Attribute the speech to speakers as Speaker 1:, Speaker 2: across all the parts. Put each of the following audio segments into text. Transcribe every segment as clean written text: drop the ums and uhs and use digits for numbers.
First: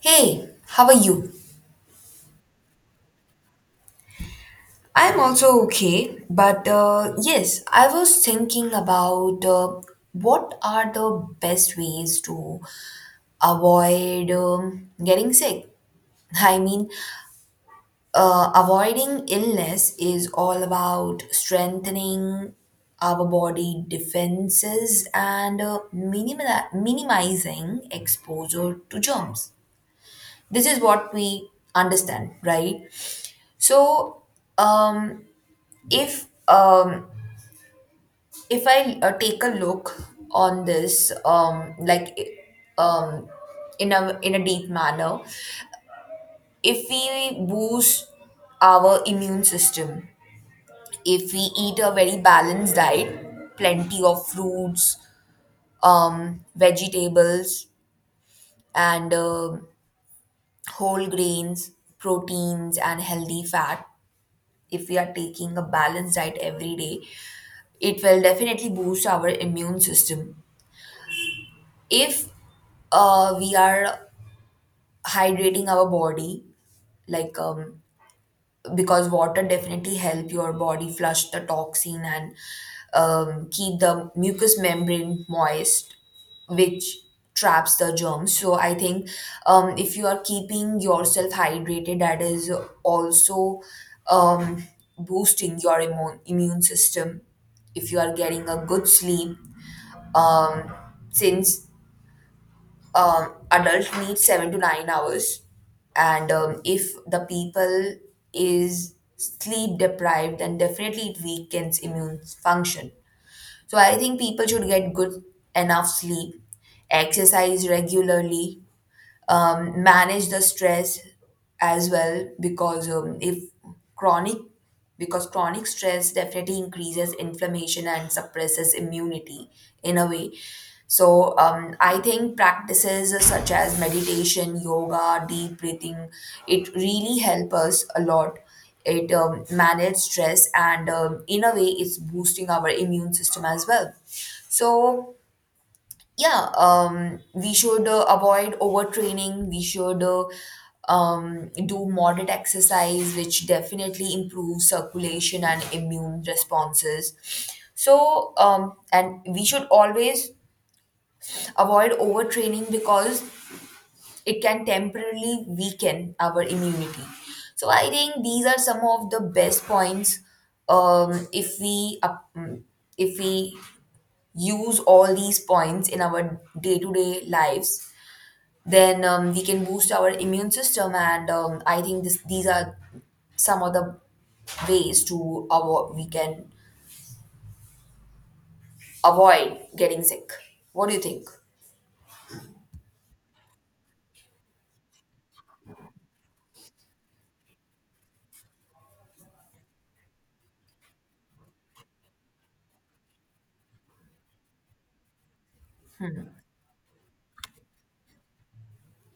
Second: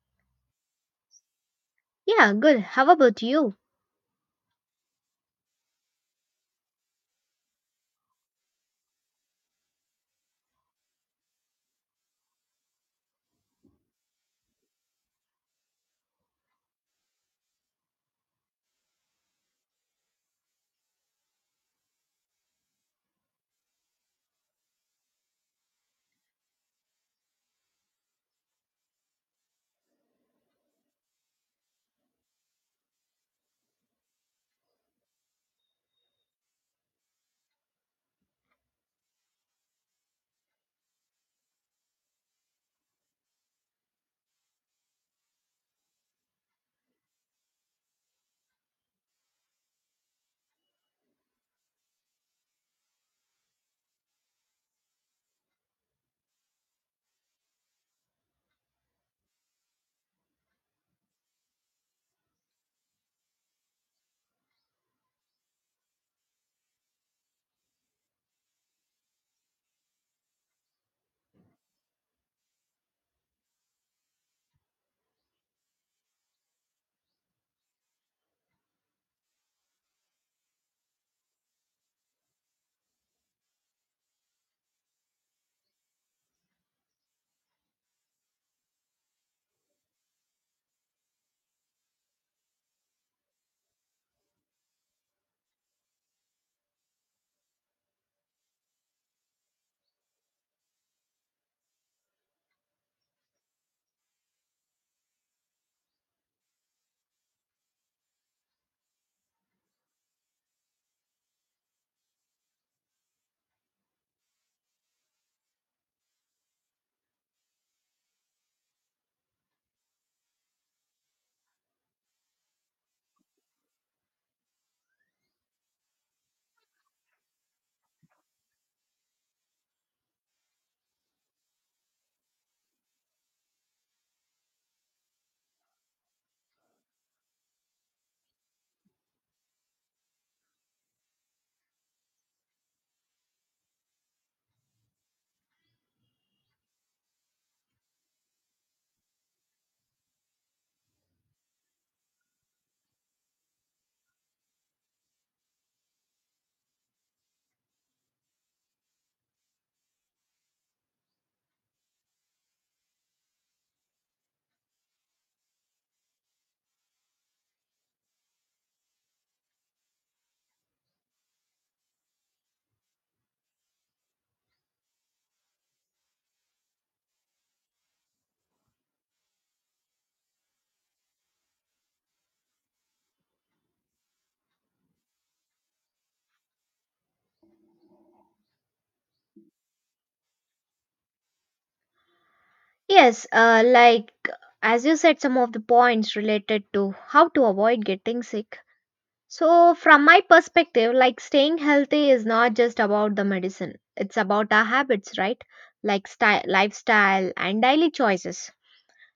Speaker 1: Hey, how are you?
Speaker 2: Yeah, good. How about you?
Speaker 1: I'm also okay, but yes, I was thinking about what are the best ways to avoid getting sick. I mean, avoiding illness is all about strengthening our body defenses and minimizing exposure to germs. This is what we understand, right? So, um, if um if I take a look on this um in a deep manner. If we boost our immune system, if we eat a very balanced diet, plenty of fruits, vegetables, and whole grains, proteins and healthy fat, if we are taking a balanced diet every day, it will definitely boost our immune system. If we are hydrating our body, like um, because water definitely help your body flush the toxin and keep the mucous membrane moist, which traps the germs. So I think, if you are keeping yourself hydrated, that is also um, boosting your immune system. If you are getting a good sleep, um, since adult needs 7 to 9 hours, and if the people is sleep deprived, then definitely it weakens immune function. So I think people should get good enough sleep, exercise regularly, manage the stress as well, because if chronic because chronic stress definitely increases inflammation and suppresses immunity in a way. So I think practices such as meditation, yoga, deep breathing, it really help us a lot. It manage stress and in a way it's boosting our immune system as well. So yeah um we should avoid overtraining. We should do moderate exercise, which definitely improves circulation and immune responses. So and we should always avoid overtraining, because it can temporarily weaken our immunity. So I think these are some of the best points. Um if we up- if we use all these points in our day-to-day lives, then we can boost our immune system. And I think these are some of the ways to avoid, we can avoid getting sick. What do you think?
Speaker 2: Yes, like as you said, some of the points related to how to avoid getting sick. So, from my perspective, like staying healthy is not just about the medicine, it's about our habits, right? Like style, lifestyle, and daily choices.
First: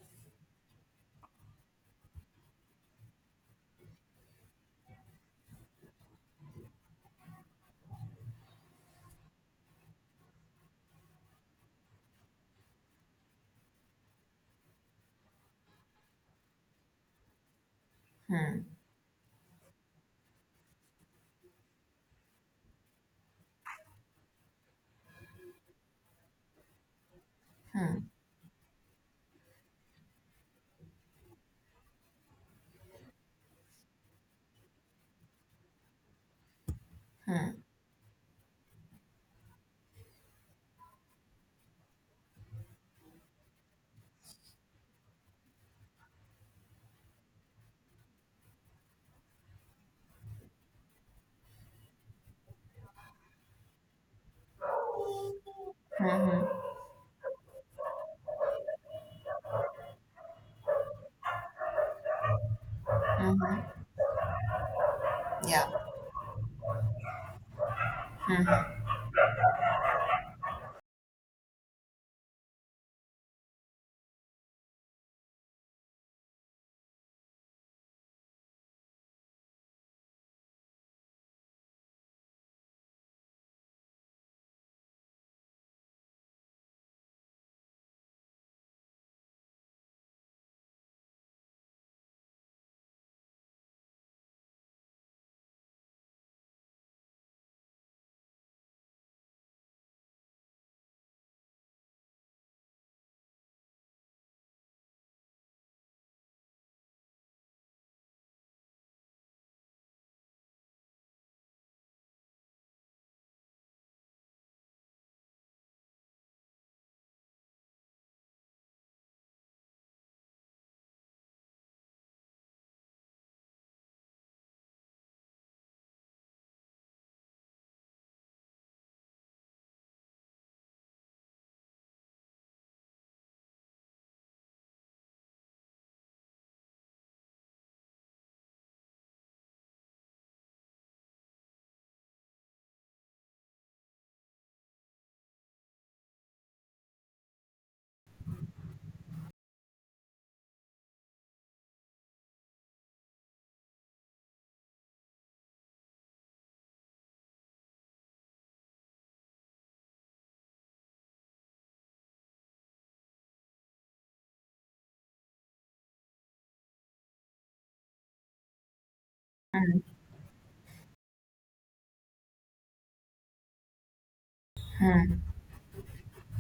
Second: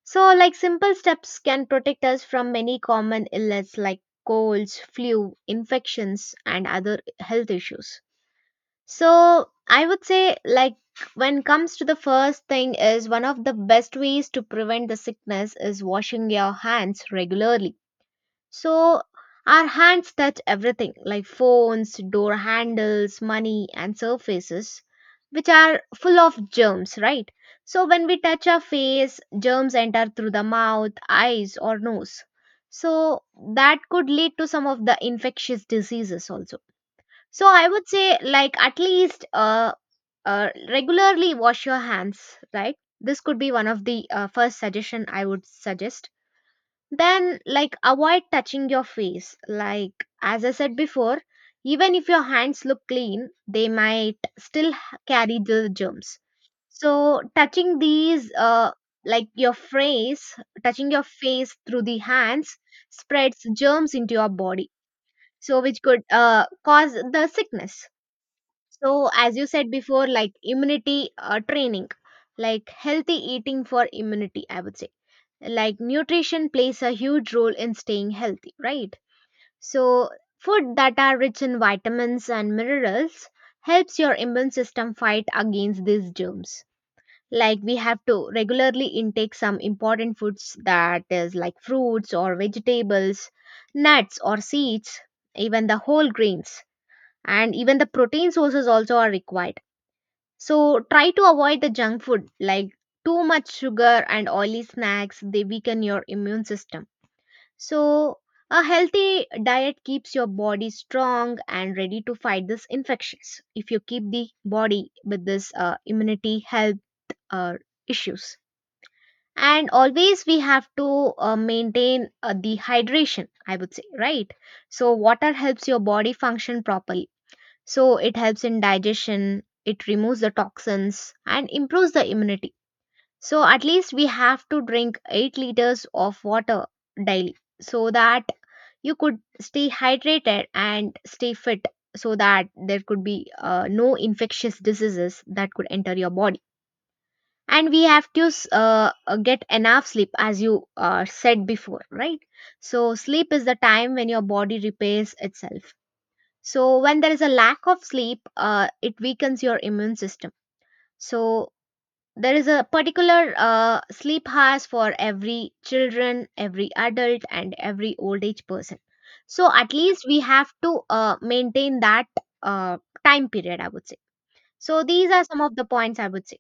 Speaker 2: So, like simple steps can protect us from many common illness like colds, flu, infections, and other health issues. So I would say like when comes to the first thing is one of the best ways to prevent the sickness is washing your hands regularly. So our hands touch everything like phones, door handles, money and surfaces which are full of germs, right? So when we touch our face, germs enter through the mouth, eyes or nose. So that could lead to some of the infectious diseases also, so I would say, like, at least regularly wash your hands, right? This could be one of the first suggestion I would suggest. Then, like, avoid touching your face. Like, as I said before, even if your hands look clean, they might carry the germs. So, touching these, like your face, touching your face through the hands spreads germs into your body. So,
Speaker 1: Yeah.
Speaker 2: which could cause the sickness. So, as you said before, like immunity training, like healthy eating for immunity, I would say. Like nutrition plays a huge role in staying healthy, right? So, food that are rich in vitamins and minerals helps your immune system fight against these germs. Like we have to regularly intake some important foods that is like fruits or vegetables, nuts or seeds, even the whole grains, and even the protein sources also are required, so try to avoid the junk food like too much sugar and oily snacks, they weaken your immune system. So a healthy diet keeps your body strong and ready to fight this infections if you keep the body with this immunity health uh, issues. And always we have to maintain the hydration, I would say, right? So water helps your body function properly, so it helps in digestion, it removes the toxins and improves the immunity. So at least we have to drink 8 liters of water daily so that you could stay hydrated and stay fit so that there could be no infectious diseases that could enter your body. And we have to get enough sleep as you said before, right? So sleep is the time when your body repairs itself, so when there is a lack of sleep, it weakens your immune system. So, there is a particular sleep hours for every children, every adult, and every old age person. So, at
Speaker 1: Mm.
Speaker 2: least we have to maintain that uh, time period, I would say. So, these are some of the points I would say.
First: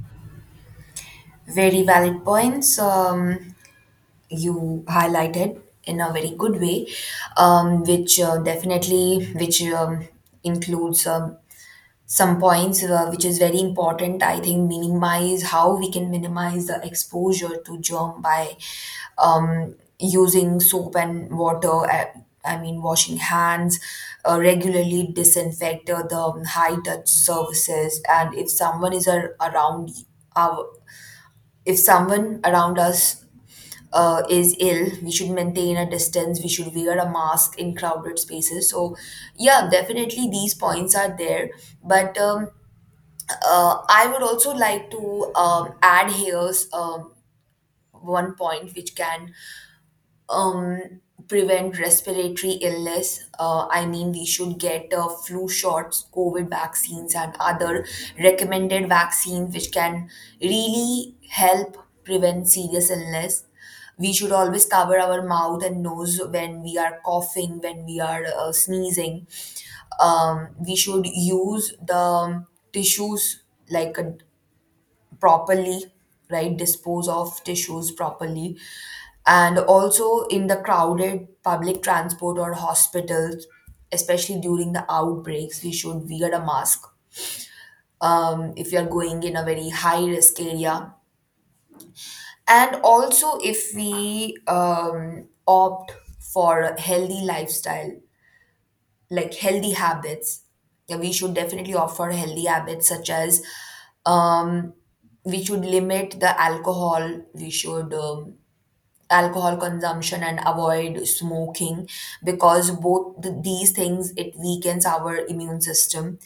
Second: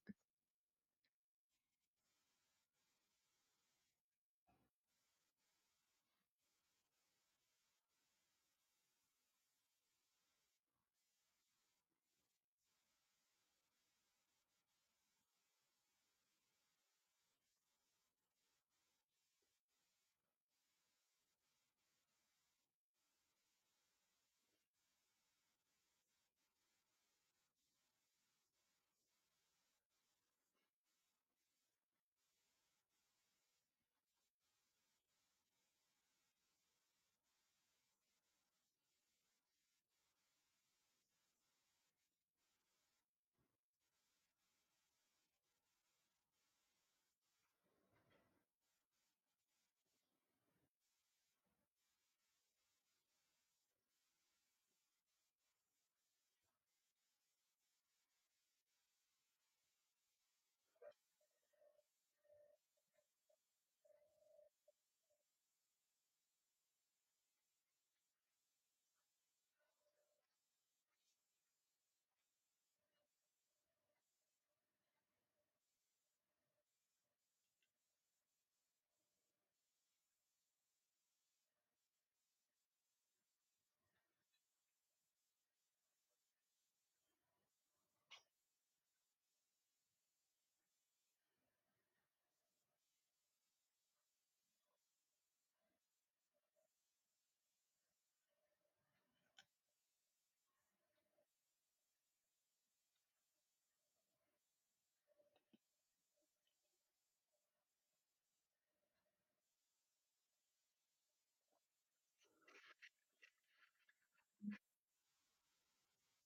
Speaker 1: Very valid points. You highlighted in a very good way which definitely which includes some points which is very important. I think minimize, how we can minimize the exposure to germ, by using soap and water, I mean washing hands regularly, disinfect the high touch surfaces. And if someone is ar- around our if someone around us is ill, we should maintain a distance, we should wear a mask in crowded spaces. So yeah, definitely these points are there. But I would also like to add here's one point which can um, prevent respiratory illness. I mean, we should get flu shots, COVID vaccines, and other recommended vaccines which can really help prevent serious illness. We should always cover our mouth and nose when we are coughing, when we are sneezing. We should use the tissues like a properly, right? Dispose of tissues properly. And also in the crowded public transport or hospitals, especially during the outbreaks, we should wear a mask if you're going in a very high risk area. And also if we opt for a healthy lifestyle, like healthy habits. Yeah, we should definitely offer healthy habits such as, um we should limit the alcohol, we should alcohol consumption and avoid smoking, because both these things, it weakens our immune system.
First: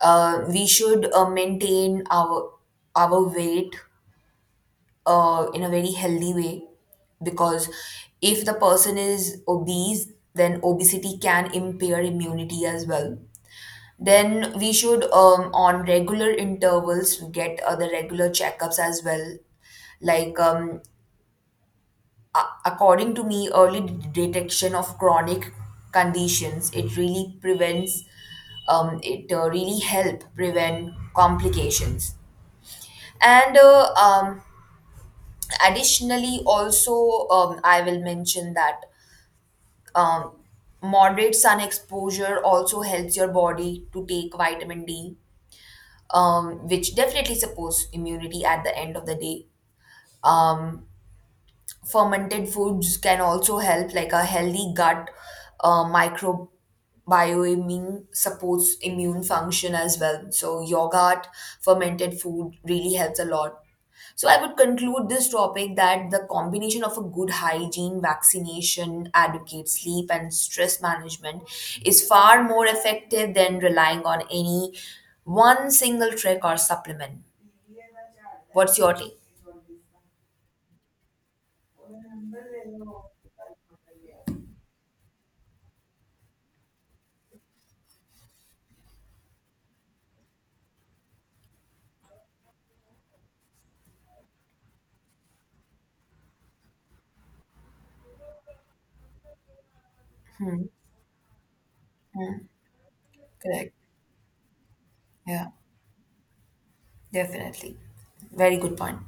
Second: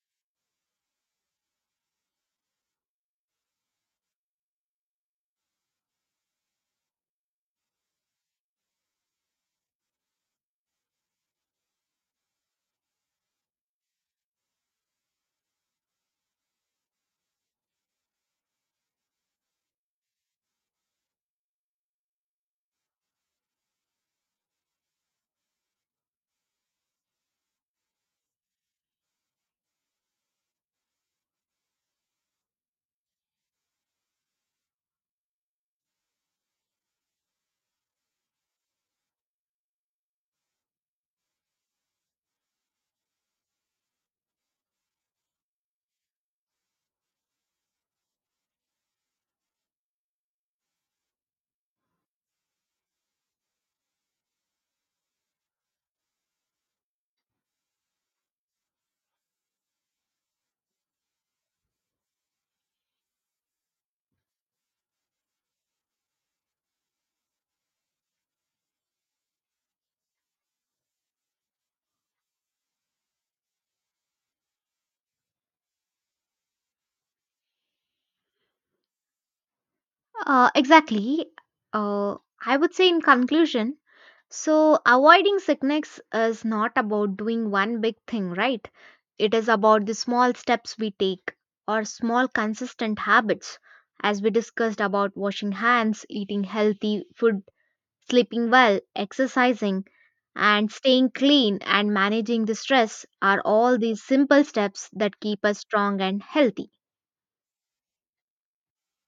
Speaker 1: We should maintain our weight in a very healthy way, because if the person is obese, then obesity can impair immunity as well. Then we should, on regular intervals, get the regular checkups as well. Like, according to me, early detection of chronic conditions, it really prevents, it really help prevent complications. And additionally, also, I will mention that um, moderate sun exposure also helps your body to take vitamin D, which definitely supports immunity at the end of the day. Um, Fermented foods can also help, like a healthy gut microbiome supports immune function as well. So yogurt, fermented food really helps a lot. So I would conclude this topic that the combination of a good hygiene, vaccination, adequate sleep and stress management is far more effective than relying on any one single trick or supplement. What's your take?
Speaker 2: Exactly. Uh, I would say in conclusion, so avoiding sickness is not about doing one big thing, right? It is about the small steps we take or small consistent habits, as we discussed, about washing hands, eating healthy food, sleeping well, exercising,
Speaker 1: Hmm.
Speaker 2: and staying clean and
Speaker 1: Hmm.
Speaker 2: managing the stress are
Speaker 1: Correct.
Speaker 2: all these simple steps that keep
Speaker 1: Yeah.
Speaker 2: us strong and healthy.
Speaker 1: Definitely. Very good point.